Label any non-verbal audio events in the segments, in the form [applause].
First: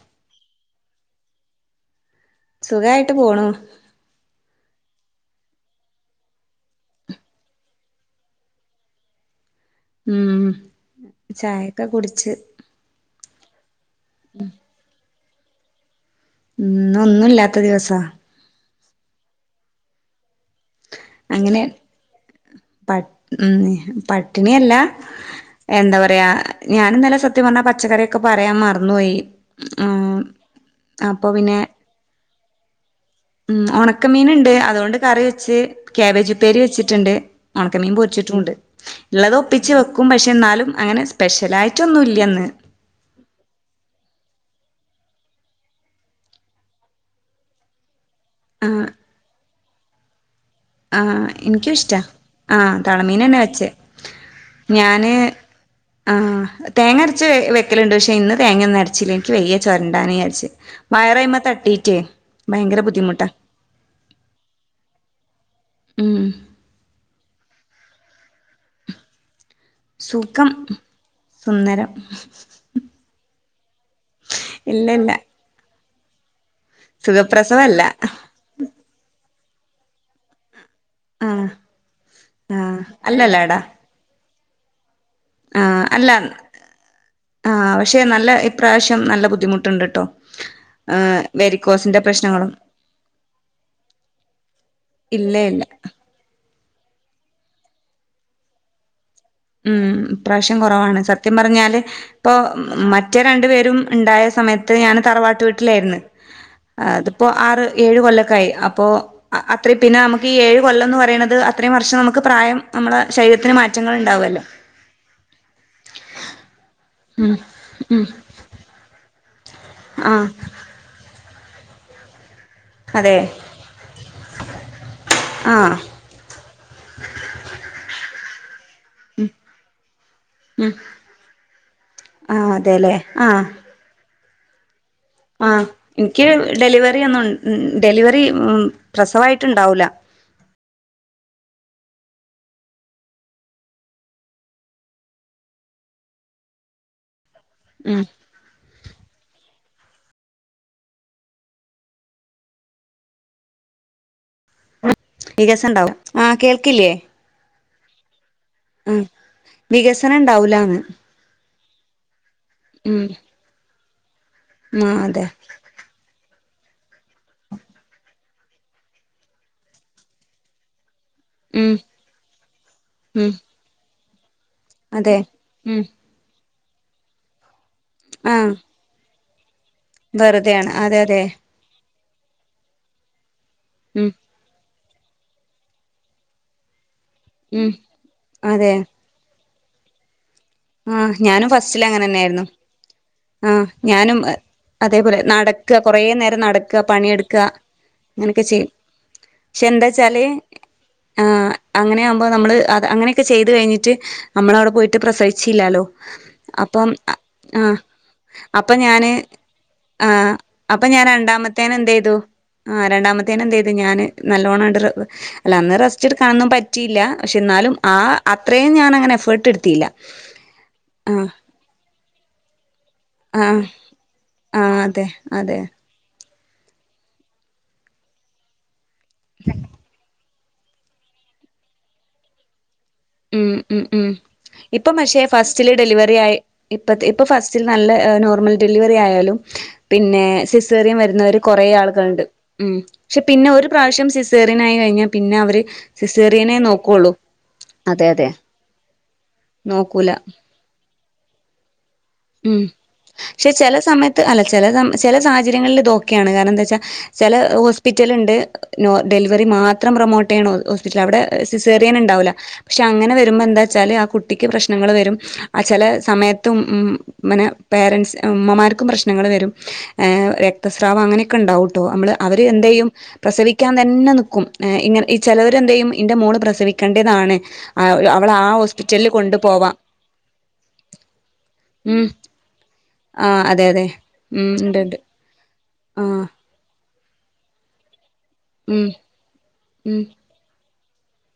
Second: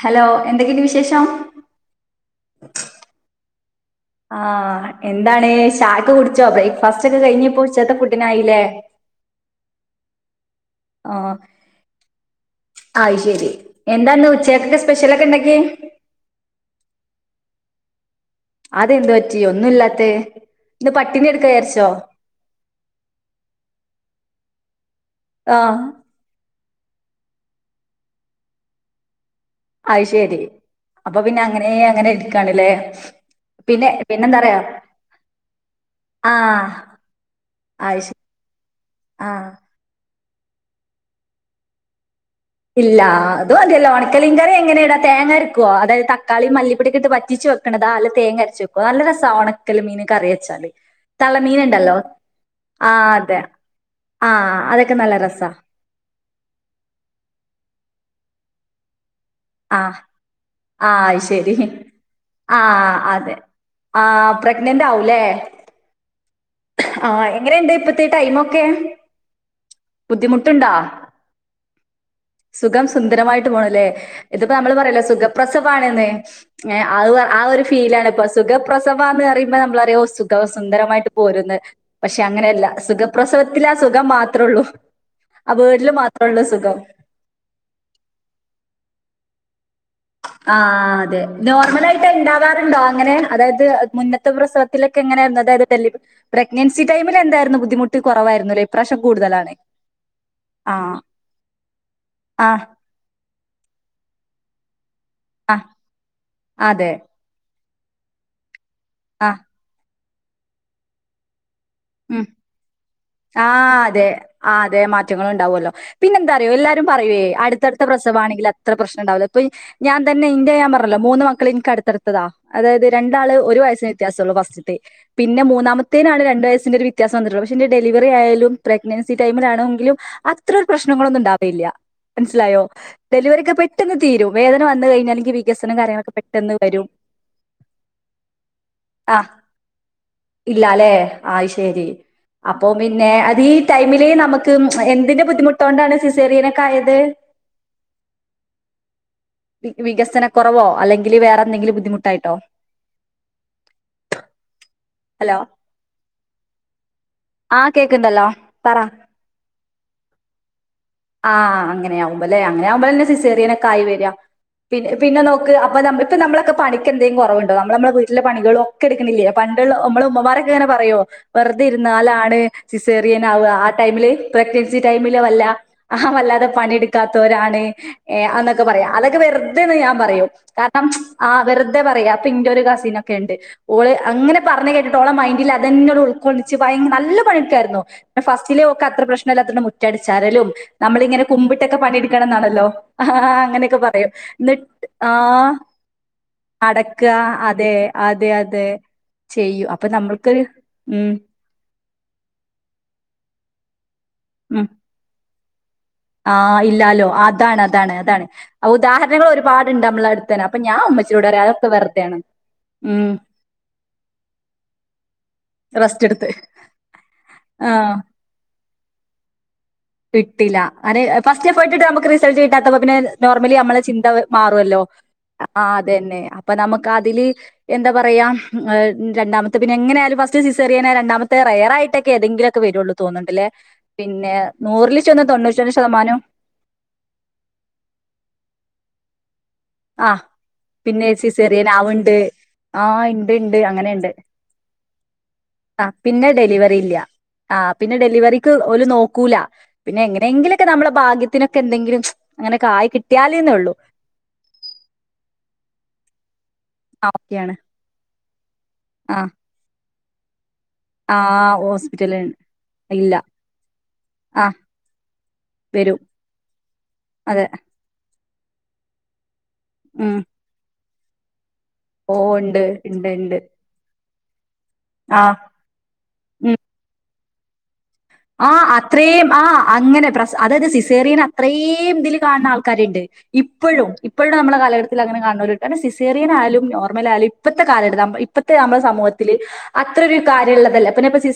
Hello എന്തൊക്കെയുണ്ട് വിശ് വിശേഷം സുഖായിട്ട് പോണു ആ എന്താണ് ചായൊക്കെ കുടിച്ചോ ബ്രേക്ക്ഫാസ്റ്റ് ഒക്കെ കഴിഞ്ഞിപ്പോ ഉച്ചത്തെ പുുഡിനായില്ലേ ഉമ് ചായയൊക്കെ കുടിച്ച് എന്താ ഇന്ന് ഉച്ചക്ക് സ്പെഷ്യലക്കെ ഉണ്ട [unintelligible] ഇന്ന് ഒന്നുംല്ലാത്ത ദിവസാ അതെന്ത് പറ്റി ഒന്നുല്ലാത്തെ അങ്ങനെ പട്ട് ഉം പ ട്ടിണിയല്ല ആ എന്താ പറയാ ഞാനിന്നലെ സത്യം പറഞ്ഞാ പച്ചക്കറിയൊക്കെ പറയാ മറന്നു പോയി അയ്ശെരി അപ്പൊ പിന്നെ അങ്ങനെ അങ്ങനെ എട്ക്കണില്ലേ ഉം ഒണക്കമീൻ ണ്ട് അതോണ്ട് കറി വെച്ച് ക്യാബേജ് ആ ഉപ്പേരി വെച്ചിട്ടിണ്ട് ഒണക്കമീ അത് ശരി പൊരിച്ചിട്ടുണ്ട് ആ ഇള്ളത് ഒപ്പിച് വെക്കും ഒപ്പിച്ച് വെക്കു ക്കും പക്ഷേ ന്നാലും അങ്ങനെ സ്പെഷ്യലായിട്ടൊന്നും ഇല്യ ഇന്ന് ഇല്ല അത് മതിയല്ലോ ഒണക്കലിങ്കറി എങ്ങനെ ഇടാ തേങ്ങ അരക്കുവോ അതായത് തക്കാളി മല്ലിപ്പൊടിക്കെ ട്ട് വറ്റിച്ച് വെക്കണതാ അല്ല തേങ്ങ അരച്ചു വെക്കോ നല്ല രസാ ഒണ വെക്കല് മീന് കറിയ ആ എനിക്കും ഇഷ്ടാ ആ തളമീൻ ന്നെ വെച്ചേ ആ അതൊക്കെ ഞാന് നല്ല രസാ ആ തേങ്ങരച്ച് വെ ക്കലുണ്ട് പക്ഷെ ഇന്ന് തേങ്ങഒന്നും അരച്ചില്ലേ ആ ആ അയ്ശെരി തട്ടീറ്റേ ആ ഭയങ്കര ബുദ്ധിമുട്ടാ അതെ ആ പ്രഗ്നന്റ് ആവൂല്ലേ ഉം ആഹ് എങ്ങനെണ്ട് ഇപ്പത്തെ ഈ ടൈമൊ ക്കെ സുഖം ബുദ്ധിമുട്ട്ണ്ടോ സുന്ദരം സുഖം സുന്ദരമായിട്ട് പോണ് ല്ലേ ഇതിപ്പോ നമ്മൾ ഇല്ല പറയല്ലോ ഇല്ല സുഖപ്രസവാ എന്തെ ഏ ആ ഒരു സുഖപ്രസവല്ല ഫീലാണ് ഇപ്പൊ സുഖപ്രസവാന്ന് പറ മ്മേ നമ്മളറിയോ സുഖവ സുന്ദരം ആഹ് പോരുന്ന് പക്ഷെ അങ്ങനല്ല ആഹ് സുഖപ്രസവത്തിലാസുഖം മാ ത്രൊള്ളൂ ആ അല്ല ആ പക്ഷെ നല്ല ഇപ്രാശം നല്ല ബുദ്ധിമുട്ട്ണ്ട് ആഹ് അതെ നോർമലായിട്ടെ പ്രശ്നങ്ങളും ഇണ്ടാവാറുണ്ടോ അങ്ങനെ അതായത് മുന്നത്തെ പ്രസവത്തിലക്കെ ഇല്ല എങ്ങനാരുന്നു അതായത് ഇല്ല ഡെലിവ പ്ര ഗ്നൻസി ടൈമിൽ എന്തായ്രുന്നു ബുദ്ധിമുട്ട് കുറവായ്രുന്നുലേ ഇപ്രാശ്യം. ഉം ഇപ്രാശ്യം കൊറവാണ് സത്യം പറഞ്ഞാല് ഇപ്പൊ ആഹ് മറ്റേ രണ്ടു പേ രും ഇണ്ടായ സമയത്ത് ഞാൻ തറവാട്ട് ആഹ് വീട്ടിലേര്ന്ന് അതെ അതിപ്പോ ആറ് ഏഴ് കൊല്ലക്കായി അ പ്പോ ആഹ് അത്രയും പിന്നെ നമു ക്കീ ഏഴ് കൊല്ലം ന്ന് പറിണത് അ ത്രയും വർഷം ഉം. നമുക്ക് പ്രായം നമ്മളെ ശരീരത്തിന് ആഹ് മാറ്റങ്ങൾ അതെ ഉണ്ടാവ ആഹ് അതെ മാറ്റങ്ങള് ഉണ്ടാവൊല്ലോ. പിന്നെന്താറിയോ എല്ലാരും പറയുവെ ഉം അടുത്തടുത്ത പ്രസവാണെങ്കില് അത്ര പ്രശ്നം ണ്ടാവില്ല പോയ്‌ ഞാൻ തന്നെ ആഹ് ഇന്റെ ഞാൻ പറഞ്ഞല്ലോ മൂന്ന് മക്കളിൻക്ക് അടുത്തടുത്തതാ അതായത് അതെ രണ്ടാള് ഒരു വയസ്സിന് വ്യത്യാസം ഒള്ളൂ ഫസ്റ്റ് ത്തെ. പിന്നെ ആഹ് മൂന്നാമത്തേനാണ് രണ്ട് വയസ് ൻ്റാര് വിത്യാസം വന്നിട്ടൊള്ളു പക്ഷെ ന്റെ ഡെിവറി യായാലും പ്രഗ്നൻസി ടൈമിലാണെങ്കിലും അത്ര ഒരു പ്രശ്നങ്ങളൊന്നും ഉണ്ടാവേല്ല ആഹ് മനസ്സിലായോ അതെല്ലേ ആഹ് ഡെലിവറിക്കെ പെട്ടന്ന് തീരു വേദന വന്ന് കഴിഞ് ആഹ് ഇൻക്ക് ഡെലിവറി അന്നും ഡെലിവറി ആ പ്രസവായിട്ട് ഇണ്ടാവൂലാ അഹ് ശെരി അപ്പൊ പിന്നെ അത് ഈ ടൈമില് നമക്ക് എന്തിന്റെ ബുദ്ധിമുട്ടോണ്ടാണ് സിസേറിയനൊക്കെ ആയത് ഉം വി വികസനക്കൊറവോ അല്ലെങ്കില് വേറെന്തെങ്കിലും ബുദ്ധിമുട്ടായിട്ടോ ഹലോ വികസം ഇണ്ടാവൂ ആഹ് കേൾക്കില്ലേ ആഹ് കേക്ക്ണ്ടല്ലോ പറ ആ വികസനം ഉണ്ടാവൂലാന്ന് അങ്ങനെയാവും അല്ലെ അങ്ങനെ ആവുമ്പോളന്നെ ഉം സിസേറിയനോക്കെ ആയിവ യ്യ ആ പിന്നെ പിന്നെ അതെ നോക്ക് അപ്പൊ ഞ ഇപ്പൊ നമ്മളെ പണിക്കെന്തങ്കും കുറവ്ണ്ടോ നമ്മള് ള് വീട്ടിലെ പണികളും ഒക്കെ എടുക്കുന്നില്ലേ പണ്ടള്ള മ്മള് ഉമ്മമാരൊക്കെ ഇ പറയോ വെറുതെ ഉം ഇരുന്നാലാണ് സിസേറിയൻ ഉം ആവ്വ ആ ടൈമില് പ്രഗ്നൻസി അതെ ടൈമില് വല്ല ഉം വല്ലാതെ പണിഎടുക്കാത്തവരാണ് ഏ ആ അന്നൊക്കെ പറയാം അതൊക്കെ വെറ് ത് ഞാൻ പറയും വെറുതെയാണ് കാരണം അതെ അതെ ആ വെറുതെ പറയാ പ്പിന്റെ ഒരു കസിനൊക്കെ ഇണ്ട് ഓള് ഉം അങ്ങനെ പറഞ്ഞ കേട്ട് ട്ടൊളെ മൈന്റിലാ അതന്നെ ഓള് ഉൾക്കൊള്ളിച്ച് ഭയ നല്ല ഉം പണിയെടുക്കാരുന്നു പിന്നെ ഫസ്റ്റിലെ അതെ ഒക്ക് അത്ര പ്രശ്നല്ലാത്തോണ്ട് മു റ്റടിച്ചാരലും ആ നമ്മളിങ്ങനെ ഞാനും കുമ്പിട്ടൊക്കെ ഫസ്റ്റില് അങ്ങനെ പണിയെടുക്കണം തന്നെയായിരുന്നു ന്നാണല്ലോ ആ് ആ അങ്ങനെയൊക്കെ പറയൂ ഞാനും ന്നിട്ട് ആ അതേപോലെ നടക്കുക കൊറേ നേരം നടക്കുക അടക്ക പണിയെടുക്കുക അതെ -അതെ -അതെ ചെയ്യൂ അപ്പൊ നമ്മൾ- ആ് -അങ്ങനെയാവുമ്പോ നമ്മള് അ അങ്ങനെയൊക്കെ ചെയ്ത് കഴിഞ്ഞിട്ട് ഉം നമ്മളവിടെപോയിട്ട് പ്രസവി ചിലാലോ ആ അപ്പം ഇല്ലാലോ അതാണ് ആ അതാണ് അതാണ് ആ -അപ്പൊ ഞാന് ഉദാഹരണങ്ങൾ ഒരുപാടുണ്ട് ആ നമ്മളെ അടുത്ത് തന്നെ -അപ്പൊ ഞാൻ ഉമ്മച്ചിയോട് പറയാം അതൊക്കെ രണ്ടാമത്തേനന്ത് ചെയ്തു വെറുതെയാണ് ആ് ഉം രണ്ടാമത്തേന ന്ത് ചെയ്തു ഞാാന് നല്ലോണംണ്ട് അല്ല അന്ന് റെസ്റ്റ് എടുത്ത് റസ്റ്റ്െടുക്കണൊന്നും പറ്റിയില്ല പക്ഷെ ന്നാലും ആ അത്ര ഞാന അങ്ങെനേ ഫർട്ട് എടുത്തില്ല കിട്ടില്ല അരെ ആഹ് ഫസ്റ്റ് എഫെർട്ടിട്ടാ നമക് റിസ് ചേട്ടാ അപ്പൊപിന്നെ നോർമലി ആഹ് നമ്മളെ ചിന്ത മാറ്വല്ലോ ആഹ് അതെ അതെ ആ അതന്നെ നമുക്കതില് എന്താ പറയാ രണ്ടാമത്തെ പിന്നെ എങ്ങനായാലും ഫസ് സിസേറിയനാ രണ്ടമത്തെ റയറായിട്ടൊക്കെ തെങ്കിലുക്കെ വരുള്ളൂ ഉം തോന്നണ്ടല്ലേ ഉം ഉം പിന്നെ ഇപ്പം നൂറില് പക്ഷെ ചെന്ന് ഫസ്റ്റില് തൊണ്ണൂറ്റൊന്ന് ഡെലിവറി ശതമാനം ആയ ഇപ്പ ഇപ്പ ഫസ്റ്റിൽ നല്ല നോർമൽ ഡെലിവ വറി ആയാലും ആ പിന്നെ സിസേറിയൻ പിന്നെ വരുന്നവര് കൊറെേ സിസേറിയൻ ആവുണ്ട് ആളുകളുണ്ട് ഉം ആ ക്ഷെ ഇണ്ട് പിന്നെ ഇണ്ട് ഒരു പ്രാവശ്യം അങ്ങനെയുണ്ട് സിസേറിയനാ യി കഴിഞ്ഞാ പിന്നെ അവര് ആ പിന്നെ സിസേറിയനെ ഡെലിവറി ഇല്ല നോക്കുള്ളു. ആ പിന്നെ ഡെലിവറിക്ക് ഓല് നോക്കൂല പിന്നെ നോക്കൂല എങ്ങനെങ്കിലൊക്കെ ന നമ്മുടെ ഭാഗ്യത്തിനക്കെന്തെങ്കിലും- ച്ച് ഉം -ക്ഷെ ചില സമയത്ത് അല്ല ചില സമ ചില സാഹചര്യങ്ങളില് ഇതോക്കെ യാണ് കാരണംന്താ ആ ചില ഓക്കെയാണ് ഹോസ്പിറ്റലണ്ട് നോ ആ ഡെലിവറി മാ [unintelligible] പ്രൊമോട്ടയ്യണത് ഹോസ്പിറ്റൽ ആ അവിടെ സിസേറിയൻ ഹോസ്പിറ്റല് ണ്ടാവൂല പക്ഷെ ഇല്ല അങ്ങനെ വരുമ്പന്താ ച്ചാല് ആ കുട്ടിക്ക് പ്രശ്നങ്ങൾ വരും ആ ചെല വരും സമയത്തും ഉ- മ്മ് - മന അതെ പേരൻ ഉമ്മമാർക്കും പ്രശ്നങ്ങൾ വരും ഏ ഉം രക്തസ് [unintelligible] സ്രാവ ങ്ങനൊക്കെണ്ടാവും നമ്മള് ഓ അവര് ഉണ്ട് എന്തേയ്യും ഉണ്ട് ഉണ്ട് പ്രസവിക്കാൻ തന്നെ നിക് കും ഇങ്ങ ഈ ആഹ് ചിലവരെന്തേയ്യും ഇൻ്റെ മോള് പ്രസവിക്കേണ്ട്യതാണ് ആ അത്രേയും ആ- പോവാം അങ്ങനെ പ്രസ അതാത് സിസേറിയൻ അത്രേയും [unintelligible] ഉം ഇതിൽ കാണുന്ന ആൾക്കാരുണ്ട് ആഹ് അതെ അതെ ഇപ്പോഴും ഇപ്പോഴും ഉം നമ്മുടെ ഉണ്ട് ഉണ്ട് കാലഘട്ടത്തിൽ അങ്ങനെ കാണുന്നവര് കാരണം ആഹ് സിസേറിയന ആലും ഇപ്പത്തെ കാല എടുത്ത് ഇപ്പഴത്തെ നമ്മുടെ ഉം സമൂഹത്തില് ഉം അത്രരു കാര്യമുള്ളതല്ല.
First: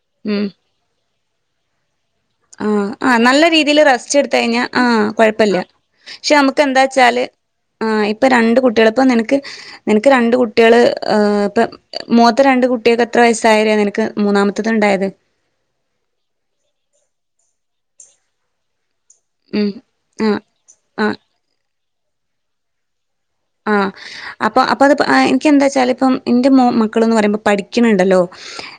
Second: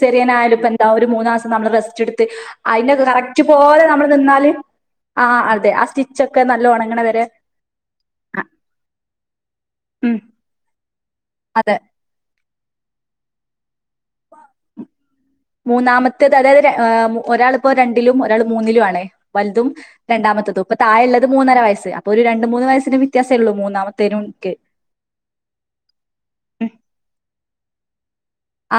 സെറിയനായാല ഇപ്പ എന്താ ഒരു മൂ നമ്മ വെസ് ആ ആഹ് നല്ല രീതിയിൽ റസ്റ്റ് എടുത്ത നിന്നാല് കഴിഞ്ഞാൽ ആഹ ആഹ് കൊഴപ്പില്ല അതെ ആ പക്ഷെ സ്റ്റിച്ചൊക്കെ നമുക്ക് നല്ല എന്താ ഒണങ്ങണ വച്ചാല് വരെ ആ ഇപ്പ ആ, രണ്ട് കുട്ടികൾ ഇപ്പ നിനക്ക് നിനക്ക് രണ്ട കുട്ടികള് ഇപ്പ ഉം മൂത്ത രണ്ട് കു [unintelligible] എത്ര വയസായി മൂന്നാമത്തേത് അതായത് ഒരാളിപ്പോ രണ്ടിലും ഒരാൾ മൂന്നിലും ആണേ? വലുതും ഉം ആഹ് രണ്ടാമത്തത് ഇപ്പൊ താഴ ആഹ് ഉള്ളത് മൂന്നര വയസ്സ് അ ഒരു രണ്ട് മൂന്ന് വയസി ആ അപ്പൊ അപ്പ അത് എനിക്ക് എന്താ വച്ചാല ഇപ്പ എന്റെ ഉം. മക്കള എന്ന് പറയുമ്പോഠ അമ്മയുണ്ടേലോ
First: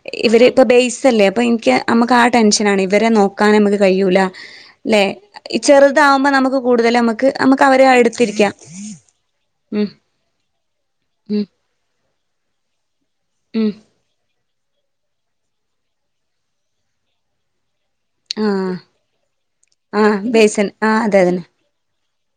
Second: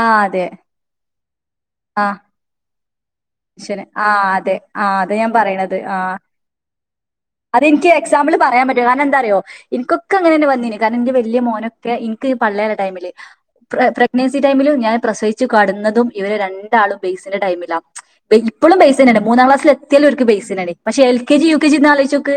ആഹ് അതെ. ഇവര് ഇപ്പൊ ബെയസ്ല്ലേ പ [unintelligible] നമക്ക് ആഹ് ആ ടെൻഷൻ ആണ ഇവരെ നോക്കാൻ നമുക്ക് ഈശ്വരൻ. കഴിയൂല ആഹ് അതെ. ആഹ് അല്ലെ അതാ ഞാൻ ഈ പറയണത്. ആഹ്. ചെറുതാവുമ്പോ നമുക്ക് കൂടുതല നമക്ക് നമുക്ക് അവരെ എടുത്തിരിക്കാം എനിക്കൊക്കെ അങ്ങനെ വന്നില്ല കാരണം എനിന്റെ വലിയ ഉം മോനൊക്കെ- പള്ളിയുടെ ഇടയിലെ ഉം പ്രെഗ്നെൻസി ടൈമില ഞാൻ പ്രസഹിച്ചു കാടുന്നതും ഇവര് രണ്ടാളും ബെയ്സിന്റെ ടൈമിലാണ് ഇപ്പോഴും ആഹ് പൈസ തന്നെയാണ് മൂന്നാം ക്ലാസി ആഹ് എത്തിയാലുംർക്ക് പൈസ ബേസൻ താണ് പക്ഷ ആഹ് എൽ അതെ കെ അതന്നെ ജി യു കെ ജി എന്നന്ന് ആോക്ക്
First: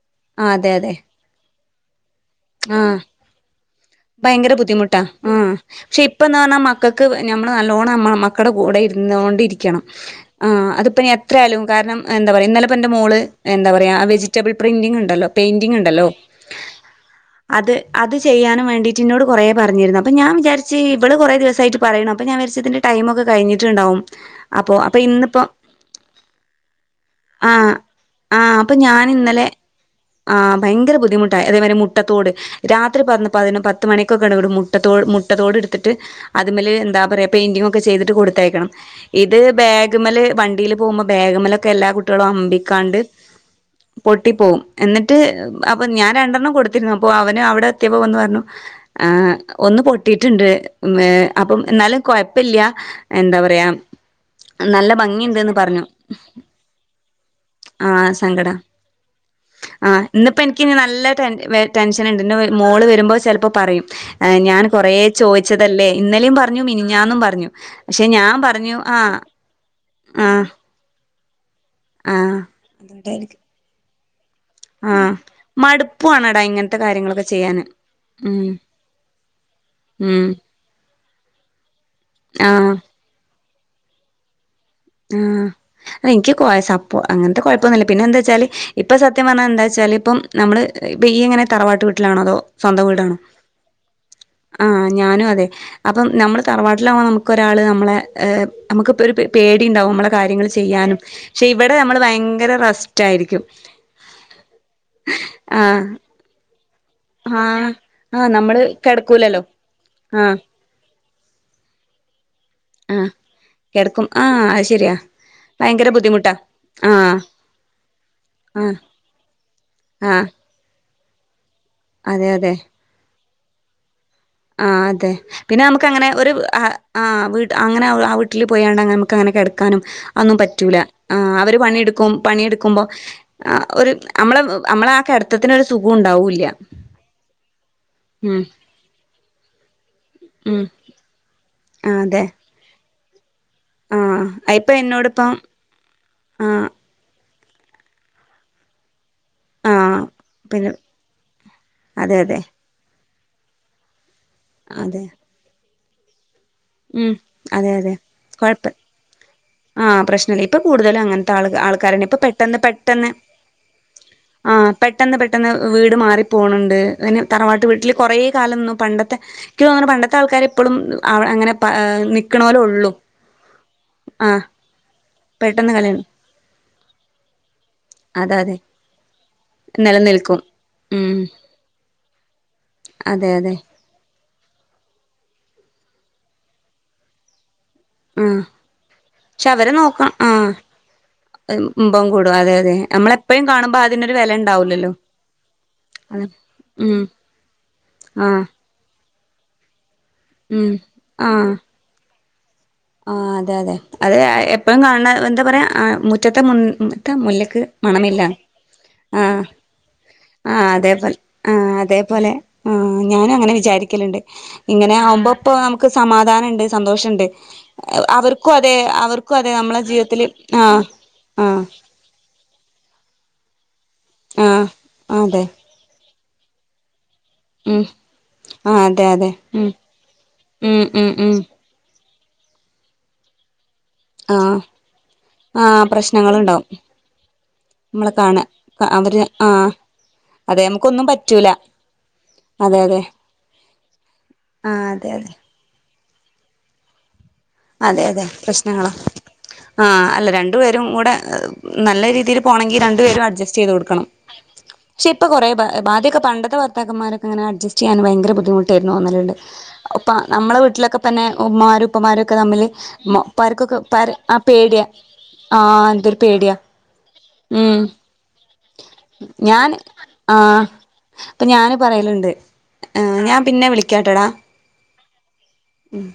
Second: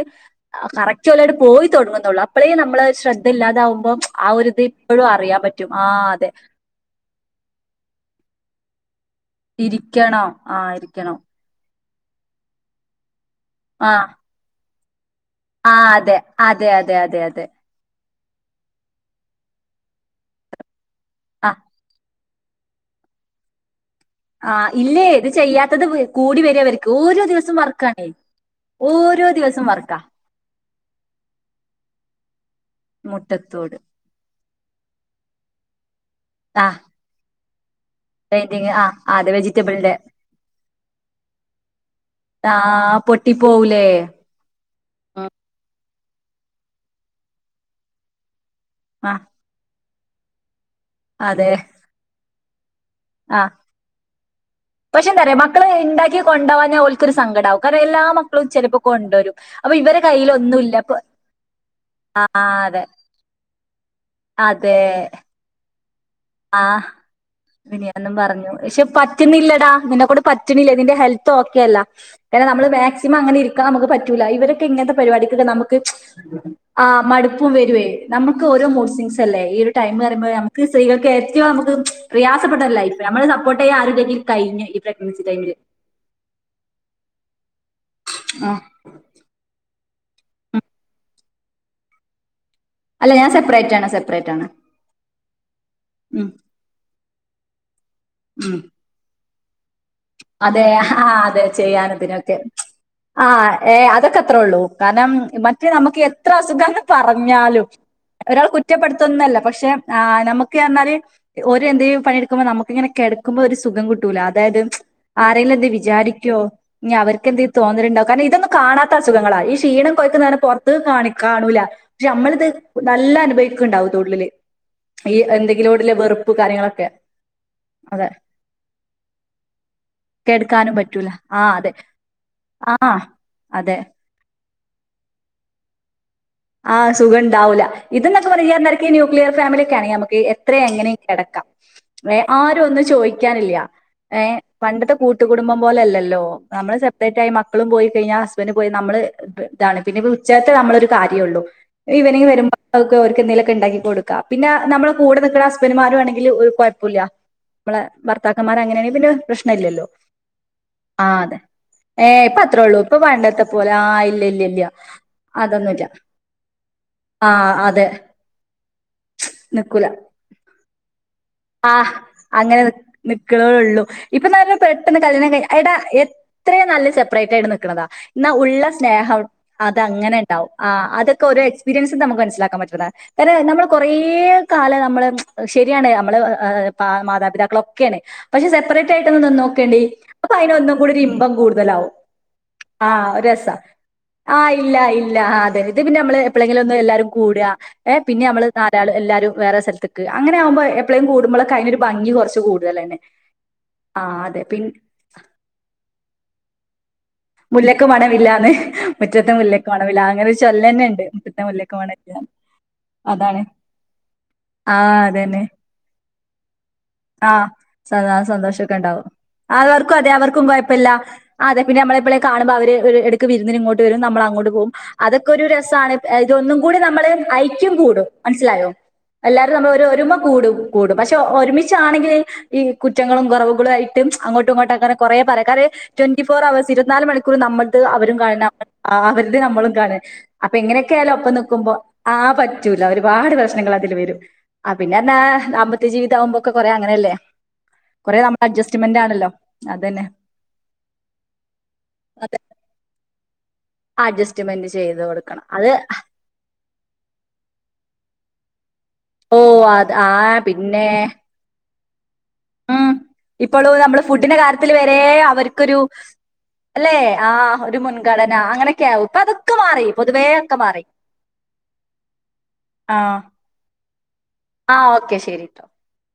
കറക്റ്റ്ലോട്ട് പോയി തുടങ്ങുന്നുള്ളൂ അപ്പോഴേ നമ്മള് ആഹ ശ്രദ്ധ ഇല്ലാതാവുമ്പം ആ ഒരു ഭയങ്കര ഇത് ബുദ്ധിമുട്ടാ ഇപ്പോഴും ആ അറിയാൻ പറ്റും ആ പക്ഷെ അതെ ഇപ്പന്ന് പറഞ്ഞാ മക്കൾക്ക് ഞമ്മള് നല്ലോണംമ്മ മക്കളുടെ കൂടെ ഇ ചൊറിഞ്ഞുന്നൊണ്ടിരിക്കണം ഇരിക്കണോ ആ അതിപ്പനി ഇരിക്കണം എത്രയാലും കാരണം എന്താ പറയുക ഇന്നലെ തന്നെ മോള് എന്താ ആ പറയയാ വെജിറ്റബിൾ പ്രിന്റിംഗങ് ഉണ്ടല്ലോ ആ പെയിന്റിംഗ് ഉണ്ടല്ലോ അതെ അതെ അതെ അതെ അതെ അതെ അത് അത് ചെയ്യാനും വേണ്ടീട്ടി ഇനോട് കൊറേ പറഞ്ഞിരുന്നു അപ്പൊ ഞാൻ വിചാരി ഇവള് കൊറെ ആ ദിവസയിട്ട് പറയണം അപ്പ ഞാൻ വിചാരിച്ച് ഇതിന്റെ ടൈമൊക്കെ കഴിഞ്ഞട്ടുണ്ടാവും ആ ഇല്ലേ ഇത് ചെയ്യാത്തത് കൂടി വരാ അവർക്ക് ഓരോ ദിവസം ആഹ് വർക്കാണേ ആഹ് അപ്പൊ ഞാൻ ഓരോ ഇന്നലെ ദിവസം വർക്കാ തോട് രാത്രി പറഞ്ഞ് പതിനൊ മുട്ടത്തോട് പത്ത് മണിക്കൊക്കെ ഇവിടെ മു മുട്ടത്തോ മുട്ടതോട് എട്ടുത്തിട്ട് എടുതിട്ട് ആ അതിമല് എന്താ പറയാ പെയിന്റിങ്ങും ഒക്കെ ചെയ്തിട്ട് കൊടുത്തയക്കണം പെയിന്റിങ് ആ ആ, അതെ ഇത് വെജിറ്റബിളിന്റെ ബാഗ് മല് വണ്ടില് പോകുമ്പോ ബാഗ് മലൊക്കെ എല്ലാ കുട്ട്യേളും ആ അമ്പിക്കാണ്ട് പൊട്ടിപ്പോവൂലേ പൊട്ടി പോകും എന്നിട്ട് ഉം, അപ്പ് ഇപ്പ ഞാൻ രണ്ടെണം കൊട് എത്തിരുന്നു അപ്പോ അവന് അവിടെ എത്തിയപ്പോൾ വന്നു പറഞ്ഞു ആ ഒന്ന് പൊട്ട് കിട്ടിയിട്ട്ണ്ട് മ് അതെ അപ്പം എന്നാലും കൊഴ ഇപ്പില്ല്യാ എന്താ ആ പറയാ നല്ല പക്ഷെ എന്താന്നറിയോ ഭംഗിയുണ്ട്ന്ന് മക്കള് പറഞ്ഞു ഇണ്ടാക്കി കൊണ്ടോവാഞ്ഞാല് ഓൽക്കൊരു സങ്കടാവും കാരണം എല്ലാ ആഹ് മക്കളും സങ്കട ചെലപ്പോ കൊണ്ടൊരും അപ്പൊ ഇവരെ കയ്യിൽ ഒന്നും ഇല്ല അപ്പ ട്യൂഷനുണ്ട് ഇന്ന് മോള് വരുമ്പോ ചെലപ്പോ പറയും ഞാൻ അതെ കൊറേ ചോയ്ച്ച തല്ലേ ആ പക്ഷെ മിനിഞ്ഞാന്നും ഞാൻ പറഞ്ഞു പക്ഷെ ആഹ് പറ്റ്ണ്ല്ലടാ നിന്നെകൊണ്ട് ആഹ് പറ്റ്ണ്ല്ല നിന്റെ ഹെൽത്ത് തോ ക്ക്യല്ല ആഹ് പിന്നെ നമ്മള് മാക്സിമം അങ്ങനെ അതുകൊണ്ടായിരിക്കും ഇരിക്കാം നമ്ക്ക് പറ്റ് ജുലൈ ഇവരൊക്കെ ഇങ്ങനത്തെ ആഹ് പരിപാടിക്ക്‌ നമുക്ക് മടുപ്പുവാണെടാ ഇങ്ങനത്തെ ആ കാര്യങ്ങളൊക്കെ മടുപ്പും ചെയ്യാന് വരെ ഉം നമ്ക്ക് ഓരോ മൂഡ്സെൻസല്ലേ ഈ ഒരു ടൈമ് ന്ന് ഉം പറയുമ്പോ നമുക്ക്‌ സ്ത്രീകൾക്ക് ഏറ്റവും നമുക്ക് പ്രയാസപ്പെട്ടല്ല ആഹ് ലൈഫ് നമ്മള് സപ്പോർട്ട് പ്പ ആരുല്ലങ്കിൽ കഴിഞ്ഞ് ആ ഇൻക്ക് കൊറെ സപ്പോർട്ട് അങ്ങൻത്തെ കൊഴ ഇപ്പൊന്നുല്ല ഇപ്പൊന്നൂല പിന്നെന്താച്ചാല് ഇപ്പൊ സത്യം പറഞ്ഞാ എന്താച്ചാല് ഇപ്പം നമ്മള് ഇയ്യ് എങ്ങനെ തറവാട്ട് വീട്ടിലാണോ അതോ സ്വന്തം അല്ല വീടിണോ ഞാൻ സെപ്പറേറ്റ് ആണ് സെപ്പറേറ്റ് ആണ് ആഹ് ഞാനും അതെ അപ്പം ഉം നമ്മള് തറവാട്ടിലാവ്മം നമുക്ക് ഒരാള് മ്മളെ എ ഉം നമുക്ക് ഇപ്പൊ ഒരു പെ പേട് ടിയുണ്ടാവും അതെ ആ അതെ ചെയ്യാനും നമ്മള് ഇതിനൊക്കെ ഭയങ്കര റെസ്റ്റ് ആ ആയിരിക്കും ഏ അതൊക്കെ അത്രേ ഉള്ളൂ കാരണം മറ്റേ ആഹ് നമുക്ക് എത്ര അസുഖം ആന്ന് പറഞ്ഞാലും ആഹ് ആഹ് ഒരാൾ നമ്മള് കുറ്റപ്പെടുത്തുന്നല്ല കെടക്കൂലല്ലോ പക്ഷെ ആ ആഹ് നമുക്ക് എന്നാല് ഓര് എന്തേലും പണിയെടു ക്കുമ്പം ആഹ് നമുക്കിങ്ങനെകിടക്കുമ്പോ ഒരു സുഖം കെടക്കും കിട്ടൂലേ ആഹ് അതായത് അത് ശരിയാ ആരെങ്കിലും എന്ത് ഭയങ്കര ബുദ്ധിമുട്ടാ വിചാരിക്കുവോ ഇനി ആഹ് അവർക്ക് എന്തെ തോന്നലുണ്ടോ കാരണം ഇതൊന്നും ആഹ് കാണാത്ത അസുഖങ്ങളാ ഈ ക്ഷീണം ആഹ് കൊയ്ക്കുന്നെ പുറത്ത് കാണി കാണൂല പക്ഷെ അതെ അമ്മളിത് അതെ നല്ല അനുഭവി ക്കുണ്ടാവും ആഹ് അതെ പിന്നെ നമുക്ക് അങ്ങനെ ഒരു വെറുപ്പ് അ കാര്യങ്ങളൊക്കെ ആ വീട്ട് അങ്ങനെ അതെ ആ വീട്ടില് പോയാണ്ടെ നമുക്ക് അങ്ങനെ കെടക്കാൻ നും അതൊന്നും കെടക്കാനും പറ്റൂല ആഹ് ആ അവര് അതെ പണി ഇടുക്കും ആ പണിയെടുക്കുമ്പോ അ അതെ. ഒരു അമ്മള് അമ്മളെ ആ കെടത്തത്തിന് ഒരു സുഖം ഇണ്ടാവൂല ആഹ് സുഖംണ്ടാവുല്ല ഇത് ന്നൊക്കെ പറഞ്ഞ [unintelligible] ന്യൂക്ലിയർ ഫാമിലിക്കാണങ്കി നമക്ക് എത്ര ഉം എങ്ങനെ കെടക്കാം ആഹ് എ അതെ ആരും ഒന്നും ചോയ്ക്ക ക്ക്യാനില്ല ഏ ആഹ് ഇപ്പൊ പണ്ടത്തെ കൂട്ട് എന്നോടിപ്പം കുടുംബം പോലെയല്ലല്ലോ ആഹ് നമ്മള് സെപ്പറേറ്റ് ആയി മ ക്കളും പോയി കഴിഞ്ഞാ ഹസ്ബന്റും പോയി നമ്മള് ഇതാണ് പിന്നെ ആഹ് ഇപ്പ ഉച്ചത്തെ പിന്നെ നമ്മളൊരു കാര് ഒള്ളു അതെ ഈവെനിംഗ് അതെ വരുമ്പ ഓർക്ക് എന്തേലൊക്കെ ഇണ്ടാക്കി കൊടു ക്കാ പിന്നെ നമ്മള് അതെ കൂടെ നിക്കണ ഹസ് ബൻഡ്മാരുവാണെങ്കില് ഒരു കുഴപ്പൂല്ല്യ. ഉം അതെ നമ്മളെ അതെ ഭർത്താക്കന്മാര് കൊഴപ്പ അങ്ങനെണെങ്കി പിന്നെ പ്രശ് ആഹ് പ്രശ്നല്ല. ഇപ്പൊ കൂടുതലും അങ്ങനത്തെ ആള് ആൾക്കാരന്നെ ഏ ഇപ്പ ഇപ്പൊ പെട്ടെന്ന് അത്രേ ഉള്ളൂ ഇപ്പൊ പെട്ടെന്ന് പണ്ടത്തെ പോലെ ആ ഇല്ല ഇല്ല ആ ഇല്ല പെട്ടെന്ന് പെട്ടെന്ന് അതൊന്നുമില്ല വീട് മാറി പോണ് ണ്ട്. പിന്നെ ആ തറവാട്ട് അതെ വീട്ടിൽ കുറേ കാലം ന്നു പണ്ടത്തെ ഇക്ക് തോന്നുണു പണ്ടത്തെ ആൾക്കാരെ ഇപ്പളും അങ്ങനെ പ ആഹ് നിക്കണോലെ അങ്ങനെ ന് ഒള്ളൂ നിക്ക്ണോലൊള്ളൂ. ഇപ്പൊ ആഹ് നല്ല പെട്ടെന്ന് കല്യാണം കഴിഞ് പെട്ടെന്ന് എടാ കല്യാണം എത്രയും നല്ല സെപ്പറേറ്റ് ആയിട്ട് നിക്ക്ണതാ എന്നാ അതെ അതെ ഉള്ള സ്നേഹം അത അങ്ങനെ നിലനിൽക്കും ണ്ടാവും. ആഹ് ഉം അതൊക്കൊരോ എക്സ്പീരിയൻ സ്ന്ന് നമുക്ക് മനസിലാ ക്കാൻ പറ്റ്ണതാണ്. അതെ കാരണ അതെ നമ്മൾ കൊറേ കാല നമ്മള് ശരിയാണ് മ്മള് മാതാപിതാക്കളൊ ക്കേണ്. ആഹ് പക്ഷെ സെപ്പറേറ്റ് ആയിട്ടൊന്ന് പക്ഷെ അവരെ നിന്നോക്കണ്ടി. നോക്കണം അപ്പയിന് ആഹ് ഒന്നും കൂടി ഇമ്പം കൂടുതലാവും. ഇമ്പം കൂടും അതെ അതെ ആഹ് ഒര് നമ്മളെപ്പഴും രസാ. കാണുമ്പോ അതിനൊരു വെല ആഹ് ഇല്ല ഇണ്ടാവൂലല്ലോ ഇല്ല അതെ ഇത് പിന്നെ നമ്മള് അതെ എപ്പളെങ്കിലും ഒന്ന് ഉം എല്ലാരും കൂടാ ഏഹ് പിന്നെ ആഹ് നമ്മള് നാലാള് എല്ലാരും വേറെ സ്ഥല്ത്ത് ക്ക് അങ്ങനെയാകുമ്പോ ഉം എ ആഹ് കൂടുമ്പളൊക്കെ അയ്നൊരു ഭംഗി ങ്ങി കൊർച്ച് കൂ ആ അതെ അതെ അതെ എപ്പഴും കാണ് ണ എന്താ പറയാ മു റ്റത്ത് മുൻ മുല്ലക്ക്‌ മണമില്ലാന്ന് ആ മുറ്റത്തെ മുല്ലക്ക്‌ മണമില്ല അങ്ങനെ ആ ചൊല്ലന്നെണ്ട് അതേപോലെ മുറ്റത്തെ ആ മുല്ലക്ക് മണമില്ലാന്ന് അതേപോലെ ആ ഞാനും അതാണ് അങ്ങനെ വിചാരിക്കല്ണ്ട് ഇങ്ങനെ ആഹ് ആവുമ്പോ അതന്നെ പ്പോ നമുക്ക് സമാധാനണ്ട് സന്തോഷണ്ട് ആഹ് സദാ അവർക്കും സന്തോഷൊക്കെ അതെ ഉണ്ടാവും അവർക്കും അതെ നമ്മളെ അവർക്കും അതെ ജീവിതത്തില് അവർക്കും ആ കുഴപ്പല്ല ആ ആഹ് അതെ പിന്നെ നമ്മളെ എപ്പളേലും കാണുമ്പോ അവ ഒരു എടക്ക് വിര്ന്ന്ന് ഇങ്ങോ ട്ട് വെരും നമ്മൾ ആ അങ്ങോട്ട് പോകും അതൊക്കൊരു അതെ രസാണ് ഇതൊന്നും കൂടി നമ്മള് ഐക്യം ഉം കൂടും മനസ്സിലായോ ആ അതെ അതെ എല്ലാവരും ഉം നമ്മൾ ഒരുമ കൂടും ഉം കൂടും ഉം പക്ഷെ ഉം ഒരുമിച്ചാണെങ്കി ഈ കുറ്റങ്ങളും കൊറവുകളായി ആ അങ്ങോട്ടുംങ്ങോട്ടും അങ്ങന കൊറേ ആ പറയും ട്വന്റി ഫോർ പ്രശ്നങ്ങളുണ്ടാവും അവേഴ്സ് [unintelligible] നമ്മ്ള്ത് അവരും കാണ അവര് അവര്ത് ആ നമ്മളും കാണ അപ്പൊ അതെ ങ്ങനൊക്കെ നമുക്കൊന്നും ആയാലും ഒപ്പം പറ്റൂല നിക്കുമ്പോ ആ അതെ പറ്റൂല അതെ ഒരുപാട് പ്രശ്നങ്ങൾ അതില് വെരും ആ പിന്നെ അതെ ന്ന് അതെ പർഞ ത്യ ജീവിതൊക്കാവുമ്പോക്കെ കുറെ അങ്ങനല്ലേ അതെ അതെ പ്രശ്നങ്ങള് ആ അതന്നെ. അല്ല രണ്ടു പേരും കൂടെ നല്ല രീതില് പോണെങ്കിൽ രണ്ടു പേരു അഡ് ചെയ് കൊടുക്കണം അഡ്ജസ്റ്റ്മെന്റ് ചെയ്ത് ക്ഷെ ഇപ്പൊ കൊടുക്കണം. കൊറെ അത് ബാദ്യയൊക്കെ പണ്ടത്തെ വർത്താക്കന്മാരൊക്കെങ്ങനെ അഡ്ജസ്റ്റ് ചെയ്യാൻ ഭയങ്കര ബുദ്ധിമുട്ട് [unintelligible] തോന്നല്ണ്ട് ഓ അത് ആ ഇപ്പ നമ്മളെ പിന്നെ വീട്ടിലൊക്കെന്നെ ഉമ്മാരും ഉപ് കുമാര് ക്കെ തമ്മില് ഉം ഇപ്പളും ഇപാരക്കൊക്കെ. നമ്മള് ഇപ്പാരെ ആ ഫുഡിന്റെ കാര്യത്തിൽ പേട്യ വരെ ആഹ് എന്തൊരു പേട്യ ആഹ് ഒരു മുൻഗണന അങ്ങനെയൊക്കെ ആവും ഇപ്പൊ അതൊക്കെ ഞാൻ മാറി പൊതുവേ ഒക്കെ ആഹ് മാറി അപ്പൊ ഞാന് പറയല്ണ്ട് ആഹ് ഞാൻ പിന്നെ വിളിക്കാ ട്ടൊടാ ആ ഓക്കെ ശെരിട്ടൊ ഉം